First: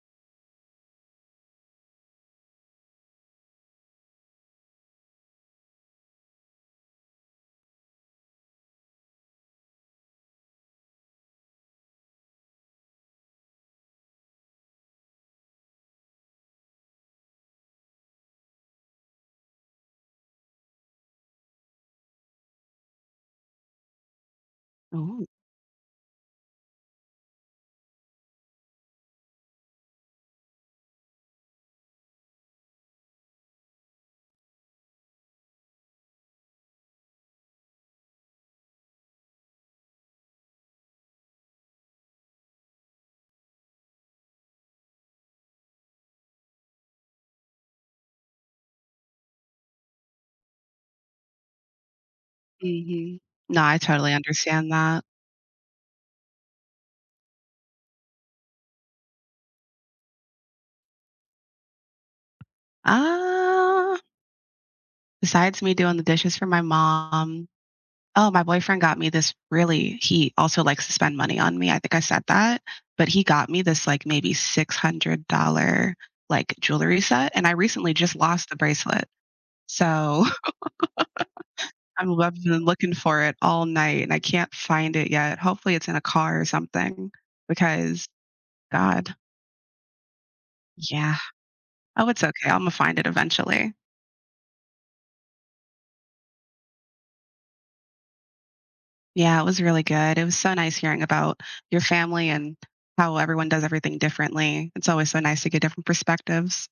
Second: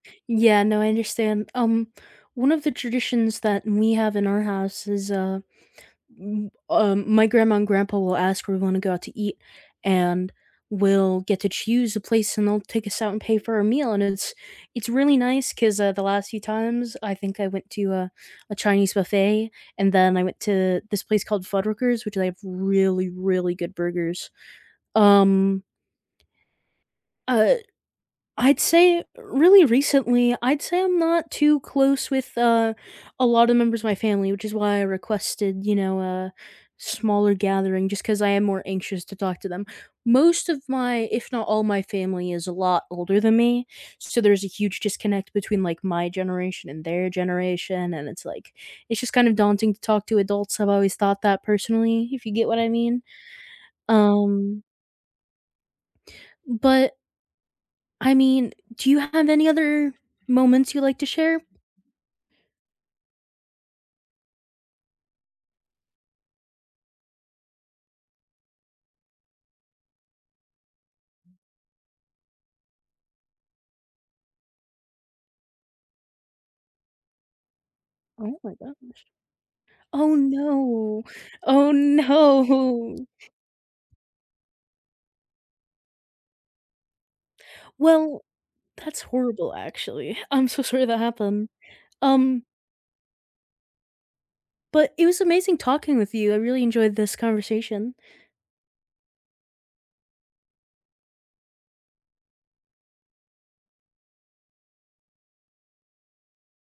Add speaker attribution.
Speaker 1: Yeah, no, I understand. Um, one of the traditions that we have in our house is, uh, um, my grandma and grandpa will ask if we wanna go out to eat, and we'll get to choose a place and they'll take us out and pay for a meal, and it's it's really nice 'cause, uh, the last few times, I think I went to, uh, a Chinese buffet, and then I went to this place called Fuddruckers, which they have really, really good burgers.
Speaker 2: Oh.
Speaker 1: Um uh, I'd say Really recently, I'd say I'm not too close with, uh, a lot of members of my family, which is why I requested, you know, a smaller gathering just 'cause I am more anxious to talk to them. Most of my, if not all my family, is a lot older than me, so there's a huge disconnect between, like, my generation and their generation and it's like, it's just kind of daunting to talk to adults. I've always thought that personally, if you get what I mean.
Speaker 2: Mhm. No, I totally
Speaker 1: Um
Speaker 2: understand that.
Speaker 1: But I mean, do you have any other moments you'd like to share?
Speaker 2: Uh. Besides me doing the dishes for my mom Oh, my boyfriend got me this really He also likes to spend money on me, I think I said that, but he got me this, like, maybe $600, like, jewelry set, and I recently just
Speaker 1: Oh
Speaker 2: lost
Speaker 1: my
Speaker 2: the bracelet.
Speaker 1: gosh. Oh,
Speaker 2: So
Speaker 1: no. Oh,
Speaker 2: I'm loved and then looking
Speaker 1: no.
Speaker 2: for it all night, and I can't find it yet. Hopefully, it's in a car or something, because
Speaker 1: Well, that's
Speaker 2: God.
Speaker 1: horrible, actually. I'm so sorry that
Speaker 2: Yeah.
Speaker 1: happened.
Speaker 2: Oh, it's
Speaker 1: Um
Speaker 2: okay, Imma find it eventually.
Speaker 1: But it was amazing talking with you. I really enjoyed this conversation.
Speaker 2: Yeah, it was really good. It was so nice hearing about your family and how everyone does everything differently. It's always so nice to get different perspectives.